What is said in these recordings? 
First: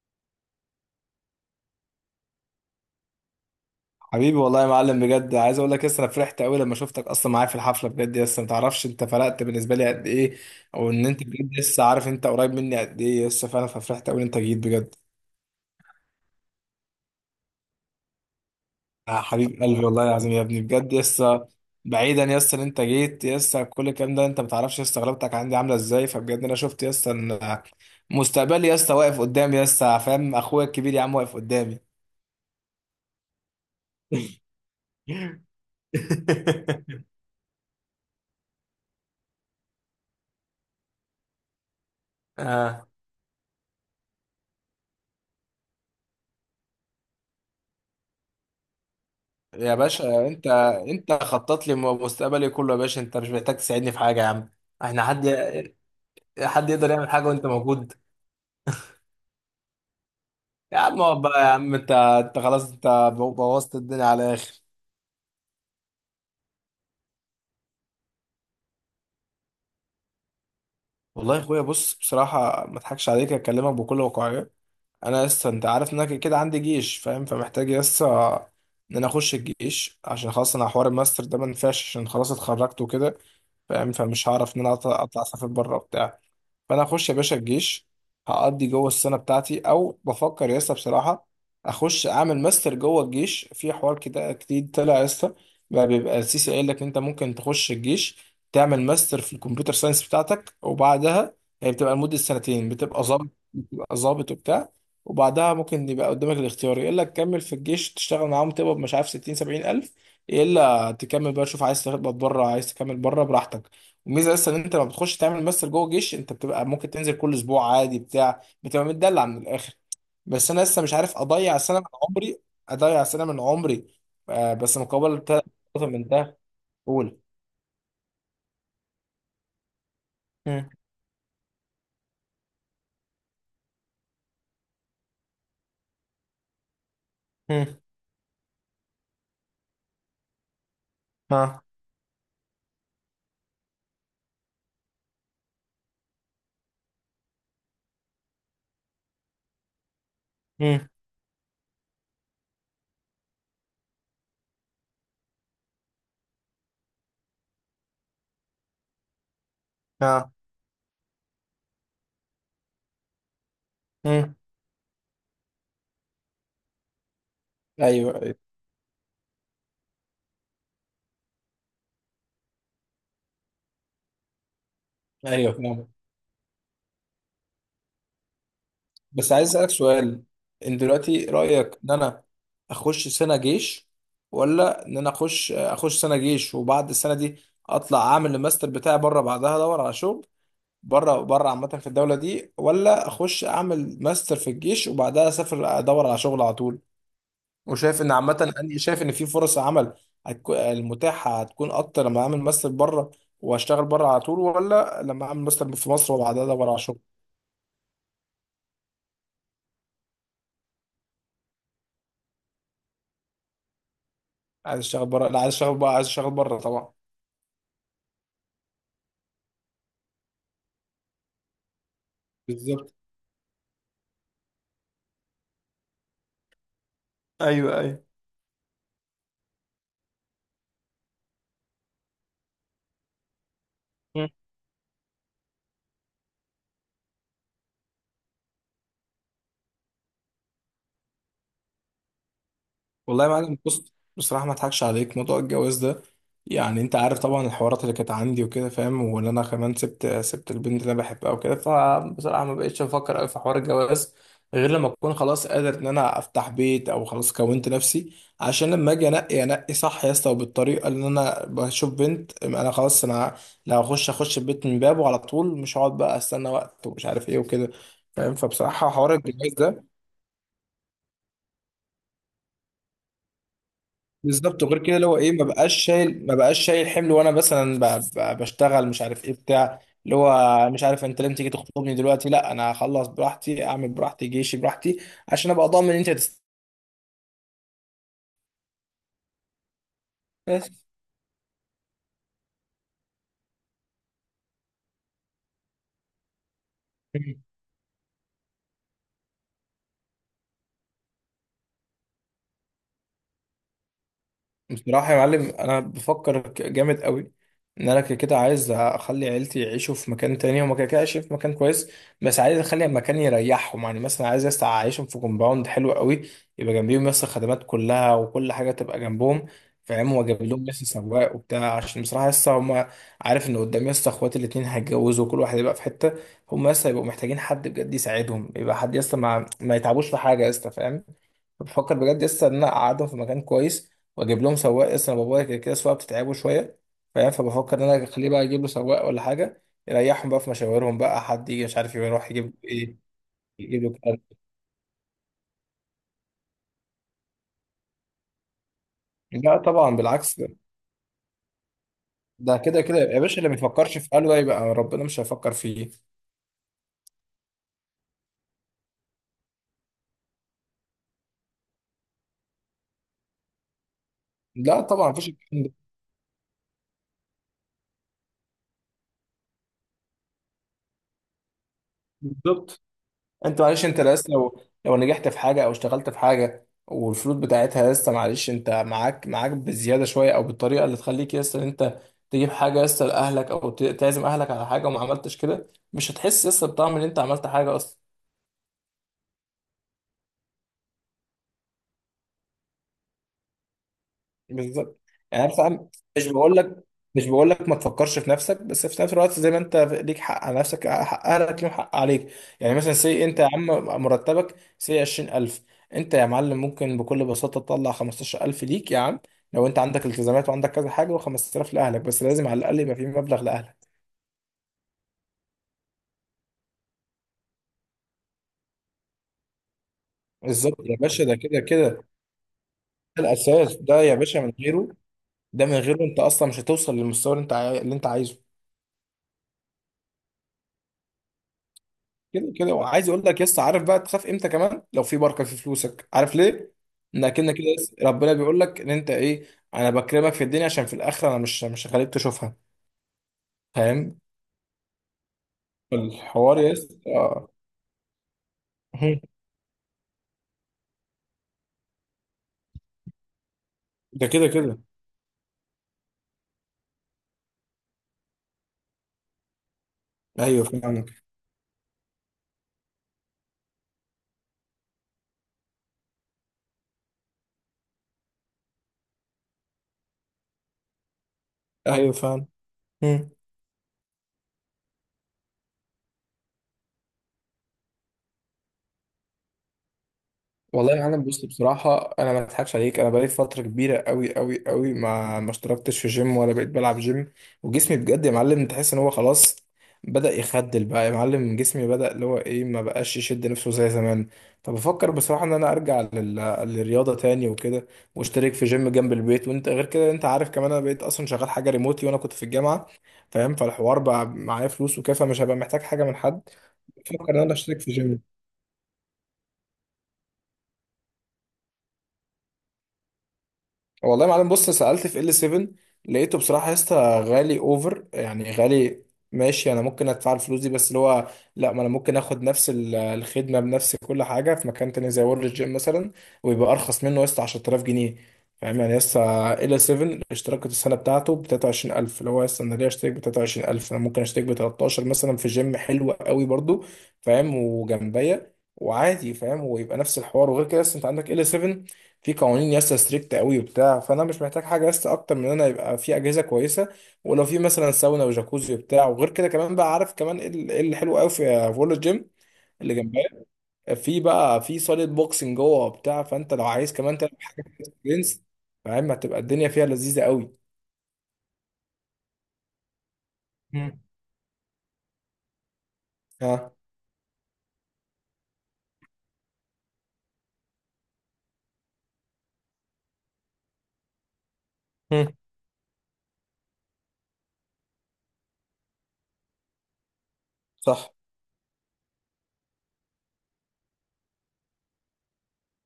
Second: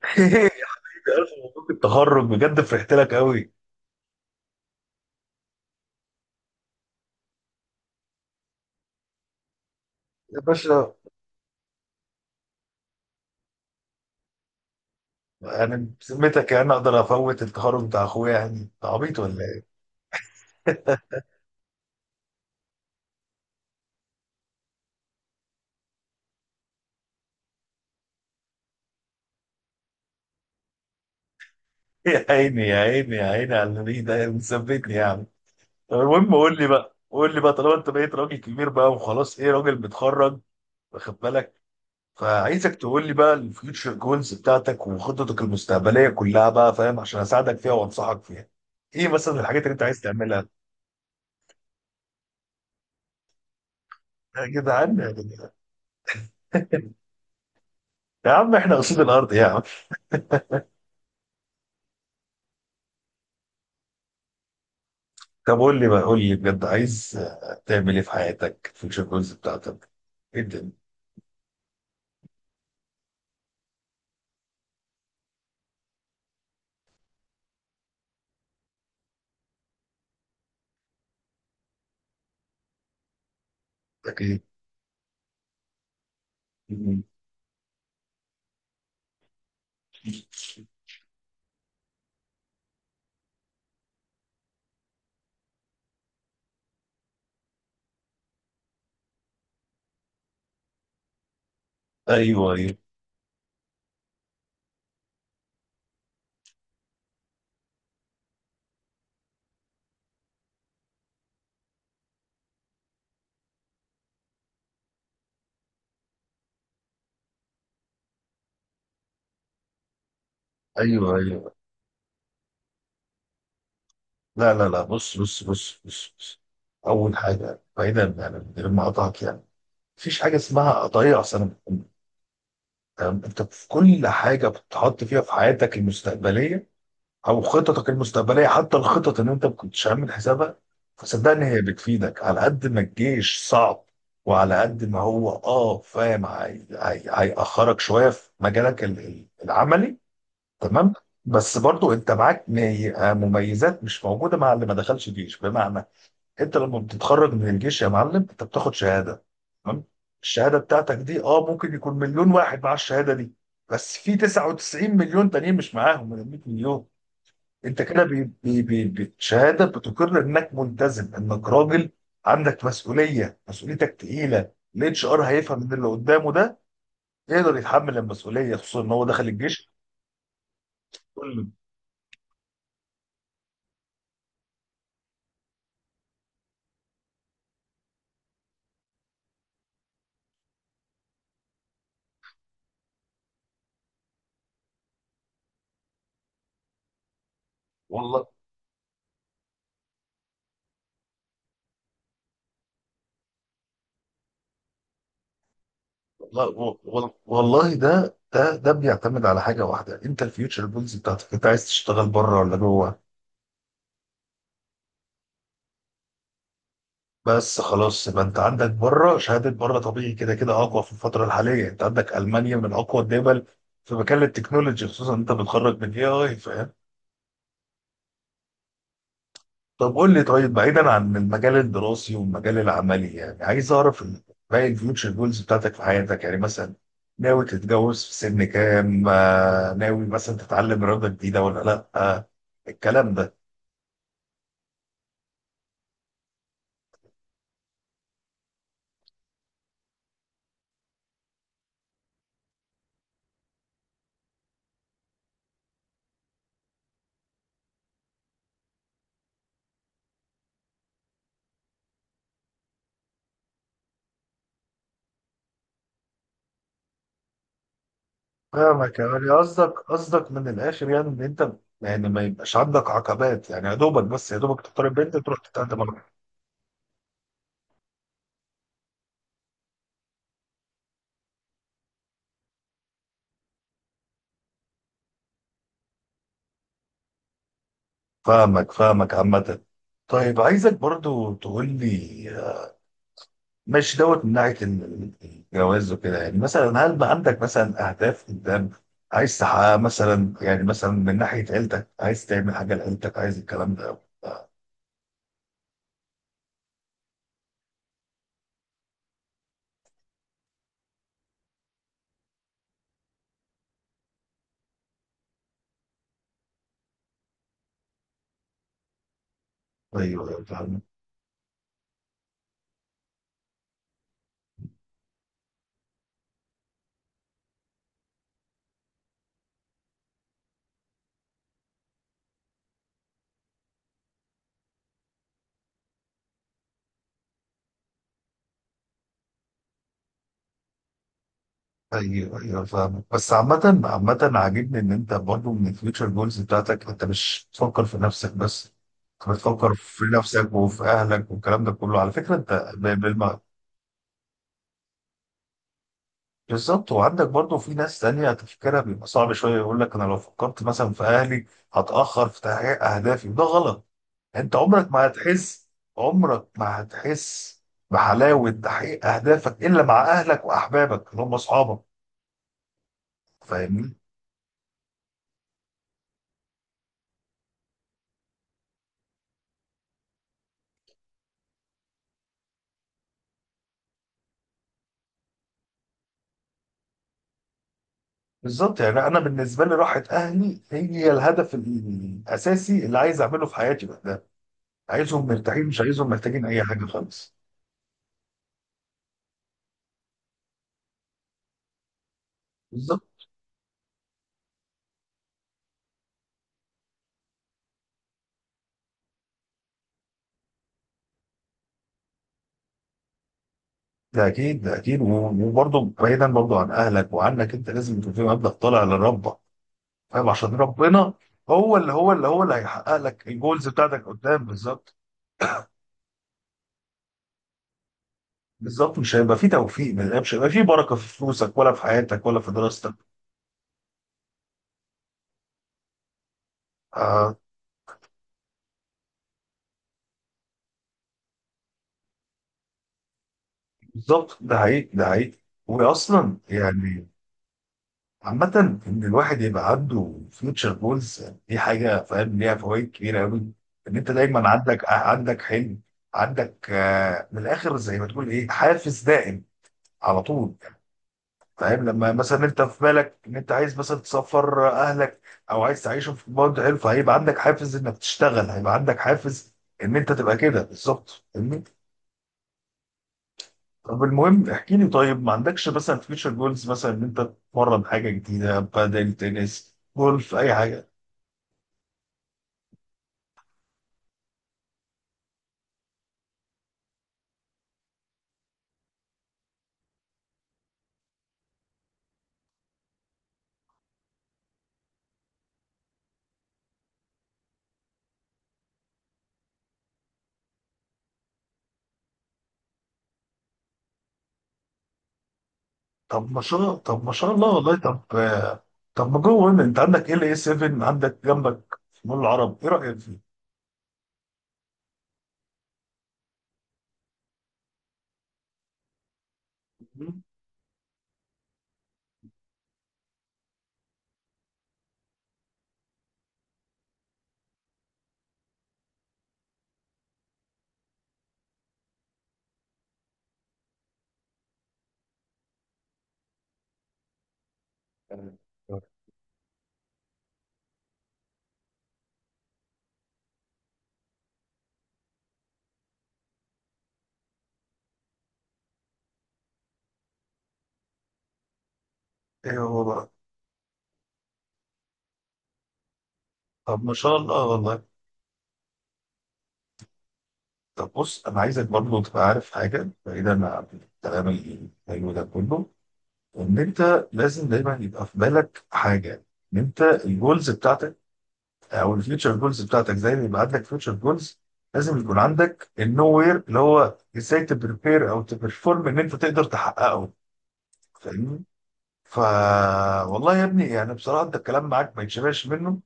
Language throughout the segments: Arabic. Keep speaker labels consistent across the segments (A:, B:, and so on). A: ألف مبروك التخرج بجد فرحت لك قوي.
B: حبيبي والله يا معلم، بجد عايز اقول لك انا فرحت قوي لما شفتك اصلا معايا في الحفله. بجد ما تعرفش انت فرقت بالنسبه لي قد ايه،
A: يا باشا،
B: ان انت بجد لسه عارف انت قريب مني قد ايه لسه فعلا، ففرحت قوي ان انت جيت بجد.
A: أنا بذمتك يعني أقدر أفوت التخرج بتاع أخويا؟ يعني أنت عبيط
B: يا
A: ولا
B: حبيب
A: إيه؟
B: قلبي، والله العظيم يا ابني، بجد لسه. بعيدا ان انت جيت لسه، كل الكلام ده انت ما تعرفش لسه غلبتك عندي عامله ازاي، فبجد انا شفت لسه ان مستقبلي لسه واقف قدامي، لسه فاهم؟ اخويا الكبير يا عم واقف قدامي.
A: يا عيني يا عيني يا عيني على النبي، ده مثبتني يعني. طب المهم قول لي بقى، قول لي بقى، طالما أنت بقيت راجل كبير بقى وخلاص، إيه راجل متخرج واخد بالك؟ فعايزك
B: آه.
A: تقول لي بقى الفيوتشر جولز بتاعتك وخططك المستقبلية كلها بقى، فاهم، عشان أساعدك فيها وأنصحك فيها. إيه مثلا الحاجات اللي
B: يا
A: أنت عايز
B: باشا، انت
A: تعملها؟
B: انت خطط لي مستقبلي كله يا باشا، انت مش محتاج تساعدني في حاجه يا
A: يا
B: عم.
A: جدعان
B: احنا
A: يا
B: حد
A: جدعان.
B: حد يقدر يعمل حاجه وانت موجود؟
A: يا عم إحنا قصاد الأرض يا عم.
B: يا عم اقعد بقى يا عم، انت خلاص انت بوظت الدنيا على الاخر.
A: طب قول لي بقى، قول لي بجد، عايز تعمل ايه في حياتك؟ في الجوز بتاعتك ايه الدنيا
B: والله يا اخويا بص بصراحه، ما اضحكش عليك، اكلمك بكل واقعيه. انا لسه انت عارف ان انا كده كده عندي جيش فاهم، فمحتاج لسه ان انا اخش الجيش، عشان خلاص انا حوار الماستر ده ما ينفعش، عشان خلاص اتخرجت وكده فاهم،
A: بتاعتك
B: فمش
A: ايه؟
B: هعرف ان انا اطلع اسافر بره وبتاع. فانا
A: مم.
B: اخش يا باشا الجيش، هقضي جوه السنه بتاعتي، او بفكر يا اسطى بصراحه اخش اعمل ماستر جوه الجيش، في حوار كده جديد طلع يا اسطى، بقى بيبقى السيسي قايل لك انت ممكن تخش الجيش، تعمل ماستر في الكمبيوتر ساينس بتاعتك، وبعدها هي بتبقى لمده
A: ايوه،
B: سنتين،
A: ايوه.
B: بتبقى ظابط، بتبقى ظابط وبتاع، وبعدها ممكن يبقى قدامك الاختيار يقول لك كمل في الجيش تشتغل معاهم تقبض مش عارف 60 70 الف، يا الا تكمل بقى، شوف عايز تقبض بره عايز تكمل بره براحتك. الميزه اصلا ان انت لما بتخش تعمل ماستر جوه الجيش انت بتبقى ممكن تنزل كل اسبوع عادي بتاع، بتبقى متدلع من الاخر. بس انا لسه مش
A: ايوه،
B: عارف
A: ايوه.
B: اضيع سنه من عمري، اضيع سنه من عمري،
A: لا
B: آه،
A: لا
B: بس
A: لا، بص
B: مقابل
A: بص
B: تلات
A: بص
B: نقط من
A: بص،
B: ده.
A: بص. اول
B: قول.
A: حاجه، بعيدا يعني، من غير ما اقطعك يعني، مفيش حاجه
B: مم.
A: اسمها اضيع سنه من عمري. تمام، انت في كل حاجه بتحط فيها في حياتك المستقبليه او
B: مم.
A: خططك المستقبليه، حتى الخطط اللي انت ما كنتش عامل حسابها، فصدقني هي
B: ها.
A: بتفيدك. على قد ما الجيش صعب وعلى قد ما هو فاهم، هيأخرك شويه في مجالك العملي،
B: مم.
A: تمام؟ بس برضو انت معاك مميزات مش موجوده مع اللي ما دخلش جيش. بمعنى انت لما بتتخرج من الجيش يا معلم، انت بتاخد شهاده، تمام.
B: ها.
A: الشهاده بتاعتك دي اه ممكن يكون مليون واحد مع الشهاده دي، بس في
B: مم.
A: 99 مليون تانيين مش معاهم من 100 مليون. انت كده
B: ايوه، ايوه،
A: بالشهاده بتقر انك ملتزم، انك راجل عندك مسؤوليه، مسؤوليتك تقيله، الاتش ار
B: ايوه
A: هيفهم ان اللي
B: فاهم.
A: قدامه ده يقدر يتحمل المسؤوليه، خصوصا ان هو دخل
B: بس عايز
A: الجيش.
B: اسالك سؤال، ان دلوقتي
A: كل-
B: رايك ان انا اخش سنه جيش، ولا ان انا اخش سنه جيش وبعد السنه دي اطلع اعمل الماستر بتاعي بره، بعدها ادور على شغل بره عامه في الدوله دي، ولا اخش اعمل ماستر في الجيش وبعدها اسافر ادور على شغل على طول. وشايف ان
A: والله
B: عامه انا شايف ان في فرص عمل هتكون المتاحه هتكون اكتر لما اعمل ماستر بره واشتغل بره على طول، ولا لما اعمل ماستر في مصر وبعدها ادور
A: والله
B: على شغل.
A: والله والله، ده بيعتمد على حاجه واحده. انت الفيوتشر بولز بتاعتك انت عايز تشتغل بره ولا جوه؟
B: عايز اشتغل بره، لا عايز اشتغل بقى، عايز اشتغل بره طبعا.
A: بس خلاص، يبقى انت عندك بره شهاده، بره طبيعي كده كده اقوى في الفتره الحاليه. انت عندك المانيا من
B: بالظبط.
A: اقوى الدول في مجال التكنولوجي، خصوصا انت بتخرج من اي فاهم.
B: ايوه ايوه.
A: طب قول لي، طيب بعيدا عن المجال الدراسي والمجال العملي، يعني عايز اعرف باقي الفيوتشر جولز بتاعتك في حياتك، يعني مثلا ناوي تتجوز في سن كام؟ آه، ناوي مثلا تتعلم رياضة جديدة ولا لا؟ آه، الكلام
B: والله يا
A: ده.
B: معلم بص بصراحة ما اضحكش عليك، موضوع الجواز ده يعني انت عارف طبعا الحوارات اللي كانت عندي وكده فاهم، وان انا كمان سبت البنت اللي انا بحبها وكده، فبصراحة ما بقتش افكر قوي في حوار الجواز، غير لما اكون خلاص قادر ان انا افتح بيت او خلاص كونت نفسي، عشان لما اجي انقي صح يا اسطى وبالطريقة اللي انا بشوف بنت، انا خلاص انا لو اخش البيت من بابه على طول، مش هقعد بقى استنى وقت ومش عارف ايه وكده فاهم، فبصراحة
A: فاهمك،
B: حوار
A: يعني
B: الجواز
A: قصدك
B: ده.
A: قصدك من الاخر يعني ان انت يعني ما يبقاش عندك عقبات يعني، يا دوبك بس، يا دوبك
B: بالظبط. وغير
A: تختار
B: كده اللي
A: البنت
B: هو ايه،
A: تروح
B: ما بقاش
A: تتقدم
B: شايل، ما بقاش شايل حمل، وانا مثلا بشتغل مش عارف ايه بتاع، اللي هو مش عارف انت لازم تيجي تخطبني دلوقتي. لا انا هخلص براحتي، اعمل براحتي جيشي براحتي، عشان ابقى ضامن ان انت
A: فاهمك، فاهمك عامة. طيب عايزك
B: هتستفيد.
A: برضو تقول لي، مش دوت من ناحيه الجواز وكده، يعني مثلا هل بقى عندك مثلا اهداف قدام عايز تحققها؟ مثلا يعني مثلا من ناحيه عيلتك، عايز تعمل حاجه لعيلتك؟ عايز الكلام ده؟
B: بصراحة يا معلم أنا بفكر جامد قوي، إن أنا كده كده عايز أخلي عيلتي يعيشوا في مكان تاني، هما كده كده عايشين في مكان كويس، بس عايز أخلي مكان يريحهم. يعني مثلا عايز أعيشهم في كومباوند حلو قوي، يبقى جنبيهم الخدمات كلها وكل حاجة تبقى جنبهم فاهم،
A: ايوه،
B: وأجيب
A: ايوه،
B: لهم
A: فاهمك.
B: سواق وبتاع، عشان بصراحة هما عارف إن قدام إخواتي الاتنين هيتجوزوا وكل واحد يبقى في حتة، هما هيبقوا محتاجين حد بجد يساعدهم، يبقى حد يس ما, ما يتعبوش في حاجة، فاهم. بفكر بجد لسه ان انا اقعدهم في مكان كويس، واجيب لهم سواق. لسه انا بابايا كده كده السواقه بتتعبه شويه فاهم، فبفكر ان انا اخليه بقى اجيب له سواق ولا حاجه يريحهم بقى في مشاويرهم، بقى حد يجي مش عارف يروح
A: ايوه،
B: يجيب له
A: ايوه،
B: ايه،
A: فاهمك. بس عامه،
B: يجيب له
A: عامه،
B: كده.
A: عاجبني ان انت برضو من الفيوتشر جولز بتاعتك انت مش بتفكر في نفسك بس، انت
B: لا
A: بتفكر
B: طبعا،
A: في
B: بالعكس،
A: نفسك وفي اهلك والكلام ده كله. على فكره
B: ده
A: انت
B: كده كده يا باشا اللي ما يفكرش في قلبه يبقى ربنا مش هيفكر فيه.
A: بالظبط. وعندك برضه في ناس تانية تفكيرها بيبقى صعب شوية، يقول لك أنا لو فكرت مثلا في أهلي هتأخر في تحقيق أهدافي، وده غلط. أنت
B: لا
A: عمرك ما
B: طبعا، مفيش الكلام
A: هتحس،
B: ده.
A: عمرك ما هتحس بحلاوة تحقيق أهدافك إلا مع أهلك وأحبابك اللي هم أصحابك،
B: بالظبط. انت معلش
A: فاهمني؟
B: انت لسه لو نجحت في حاجه او اشتغلت في حاجه والفلوس بتاعتها لسه، معلش انت معاك بزياده شويه او بالطريقه اللي تخليك لسه ان انت تجيب حاجه لسه لاهلك، او تعزم اهلك على حاجه وما عملتش كده، مش هتحس لسه بطعم ان انت عملت حاجه اصلا.
A: بالظبط. يعني أنا بالنسبة لي راحة أهلي هي الهدف الأساسي اللي عايز أعمله في حياتي بقى، ده
B: بالظبط.
A: عايزهم
B: يعني أنا
A: مرتاحين، مش
B: بصراحة
A: عايزهم
B: مش
A: محتاجين
B: بقول
A: أي
B: لك
A: حاجة
B: مش
A: خالص.
B: بقول لك ما تفكرش في نفسك، بس في نفس الوقت زي ما انت ليك حق على نفسك، حق اهلك ليهم حق عليك. يعني مثلا
A: بالظبط.
B: سي انت يا عم، مرتبك سي 20000، انت يا معلم ممكن بكل بساطة تطلع 15000 ليك يا عم، لو انت عندك التزامات وعندك كذا حاجة، و5000 لاهلك. بس لازم على الاقل يبقى في مبلغ لاهلك.
A: ده اكيد، ده اكيد وبرضه بعيدا برضه عن اهلك وعنك، انت لازم يكون في مبدأ طالع لربك، فاهم، عشان
B: بالظبط يا
A: ربنا
B: باشا، ده كده
A: هو
B: كده
A: اللي
B: ده
A: هو اللي هو اللي هيحقق لك الجولز
B: الاساس، ده
A: بتاعتك
B: يا باشا
A: قدام،
B: من غيره،
A: بالظبط.
B: ده من غيره انت اصلا مش هتوصل للمستوى اللي انت اللي انت عايزه.
A: بالظبط، مش هيبقى في توفيق الله، مش هيبقى في بركه في فلوسك ولا في حياتك ولا في
B: كده كده.
A: دراستك.
B: وعايز اقول لك عارف بقى تخاف امتى كمان لو في بركه في فلوسك؟ عارف ليه؟
A: آه،
B: انك كده ربنا بيقول لك ان انت ايه، انا بكرمك في الدنيا عشان في الاخره انا مش هخليك تشوفها فاهم؟
A: بالظبط، ده حقيقي، ده حقيقي. واصلا
B: الحوار يس
A: يعني
B: اه
A: عامة إن
B: هم.
A: الواحد يبقى عنده فيوتشر جولز دي حاجة، فاهم، ليها فوائد كبيرة أوي. إن أنت
B: ده كده
A: دايما
B: كده.
A: عندك حلم، عندك آه، من الآخر زي ما تقول إيه، حافز دائم على طول.
B: ايوه فاهم.
A: فاهم، لما مثلا أنت في بالك إن أنت عايز مثلا تسفر أهلك أو عايز تعيشهم في كومباوند حلو، فهيبقى عندك حافز إنك تشتغل، هيبقى عندك حافز إن أنت تبقى كده، بالظبط، فاهمني؟
B: ايوه فاهم.
A: طب المهم احكي لي، طيب ما عندكش مثلا فيوتشر جولز مثلا إن أنت تتمرن حاجة جديدة؟ بدل تنس، جولف، أي حاجة.
B: والله يا عالم بص بصراحة أنا ما أضحكش عليك، أنا بقالي فترة كبيرة أوي أوي أوي ما اشتركتش في جيم ولا بقيت بلعب جيم، وجسمي بجد يا معلم تحس إن هو خلاص بدأ يخدل بقى يا معلم، جسمي بدأ اللي هو إيه ما بقاش يشد نفسه زي زمان، فبفكر بصراحة إن أنا أرجع للرياضة تاني وكده، واشترك في جيم جنب البيت، وأنت غير كده أنت عارف كمان أنا بقيت أصلا شغال حاجة ريموتلي وأنا كنت في الجامعة فاهم، فالحوار بقى معايا فلوس وكده، فمش هبقى محتاج حاجة من حد.
A: طب ما شاء
B: بفكر إن أنا
A: الله والله،
B: أشترك في
A: طب
B: جيم.
A: آه، طب ما جو. هنا انت عندك ال اي 7، عندك جنبك مول العرب، ايه رايك فيه؟
B: والله يا معلم بص، سألت في ال 7، لقيته بصراحة يا اسطى غالي اوفر، يعني غالي. ماشي انا ممكن
A: مم.
B: ادفع الفلوس دي، بس اللي هو لا، ما انا ممكن اخد نفس الخدمة بنفس كل حاجة في مكان تاني زي وورلد جيم مثلا، ويبقى ارخص منه يا اسطى 10000 جنيه. فاهم يعني يا اسطى ال 7 اشتراك السنة بتاعته ب 23000، اللي هو يا اسطى انا ليه اشترك ب 23000؟ انا ممكن اشترك ب 13 مثلا في جيم حلو قوي برضو فاهم،
A: تمام.
B: وجنبيا وعادي فاهم، ويبقى نفس الحوار. وغير كده اصلا انت عندك ال 7 في قوانين ياسا ستريكت قوي وبتاع، فانا مش محتاج حاجه ياسا اكتر من ان انا يبقى في اجهزه كويسه، ولو في مثلا ساونا وجاكوزي وبتاع. وغير كده كمان بقى عارف كمان ايه إيه اللي حلو قوي في فول الجيم
A: ايه هو
B: اللي
A: بقى؟
B: جنبها؟ في بقى في صاله بوكسنج جوه وبتاع، فانت لو
A: طب
B: عايز
A: ما شاء
B: كمان تلعب
A: الله والله.
B: جنس فاهم، هتبقى الدنيا فيها لذيذه قوي.
A: طب بص، انا عايزك برضه تبقى عارف حاجه بعيدا عن
B: مم.
A: الكلام الحلو ده كله، ان
B: ها.
A: انت لازم دايما يبقى في بالك حاجه، ان انت الجولز بتاعتك او الفيوتشر جولز بتاعتك، زي ما يبقى عندك فيوتشر جولز لازم يكون
B: مم.
A: عندك النو وير اللي هو ازاي تبريبير او تبرفورم ان انت تقدر تحققه،
B: صح.
A: فاهمني؟ ف والله يا ابني، يعني بصراحه انت الكلام معاك ما يتشبعش منه.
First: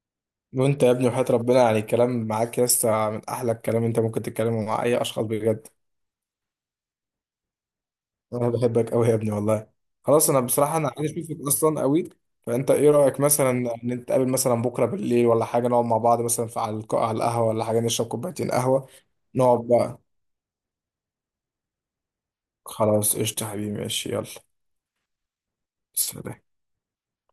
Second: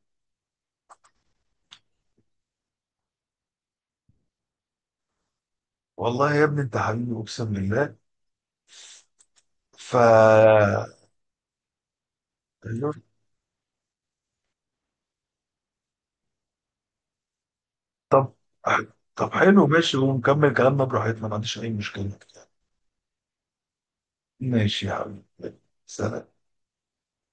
B: وانت يا ابني وحياة ربنا يعني الكلام معاك ياسا من احلى الكلام انت ممكن تتكلمه مع اي اشخاص بجد،
A: والله يا ابني انت حبيبي، اقسم بالله.
B: انا بحبك قوي يا ابني والله.
A: ف
B: خلاص انا بصراحه انا عايز اشوفك اصلا قوي، فانت ايه رايك مثلا ان انت تقابل مثلا بكره بالليل ولا حاجه، نقعد مع بعض مثلا في على على القهوه ولا حاجه، نشرب
A: طب،
B: كوبايتين قهوه،
A: طب حلو،
B: نقعد
A: ماشي،
B: بقى.
A: ونكمل كلامنا براحتنا، ما عنديش اي مشكله.
B: خلاص قشطه يا حبيبي، ماشي، يلا،
A: ماشي يا حبيبي، سلام.
B: سلام.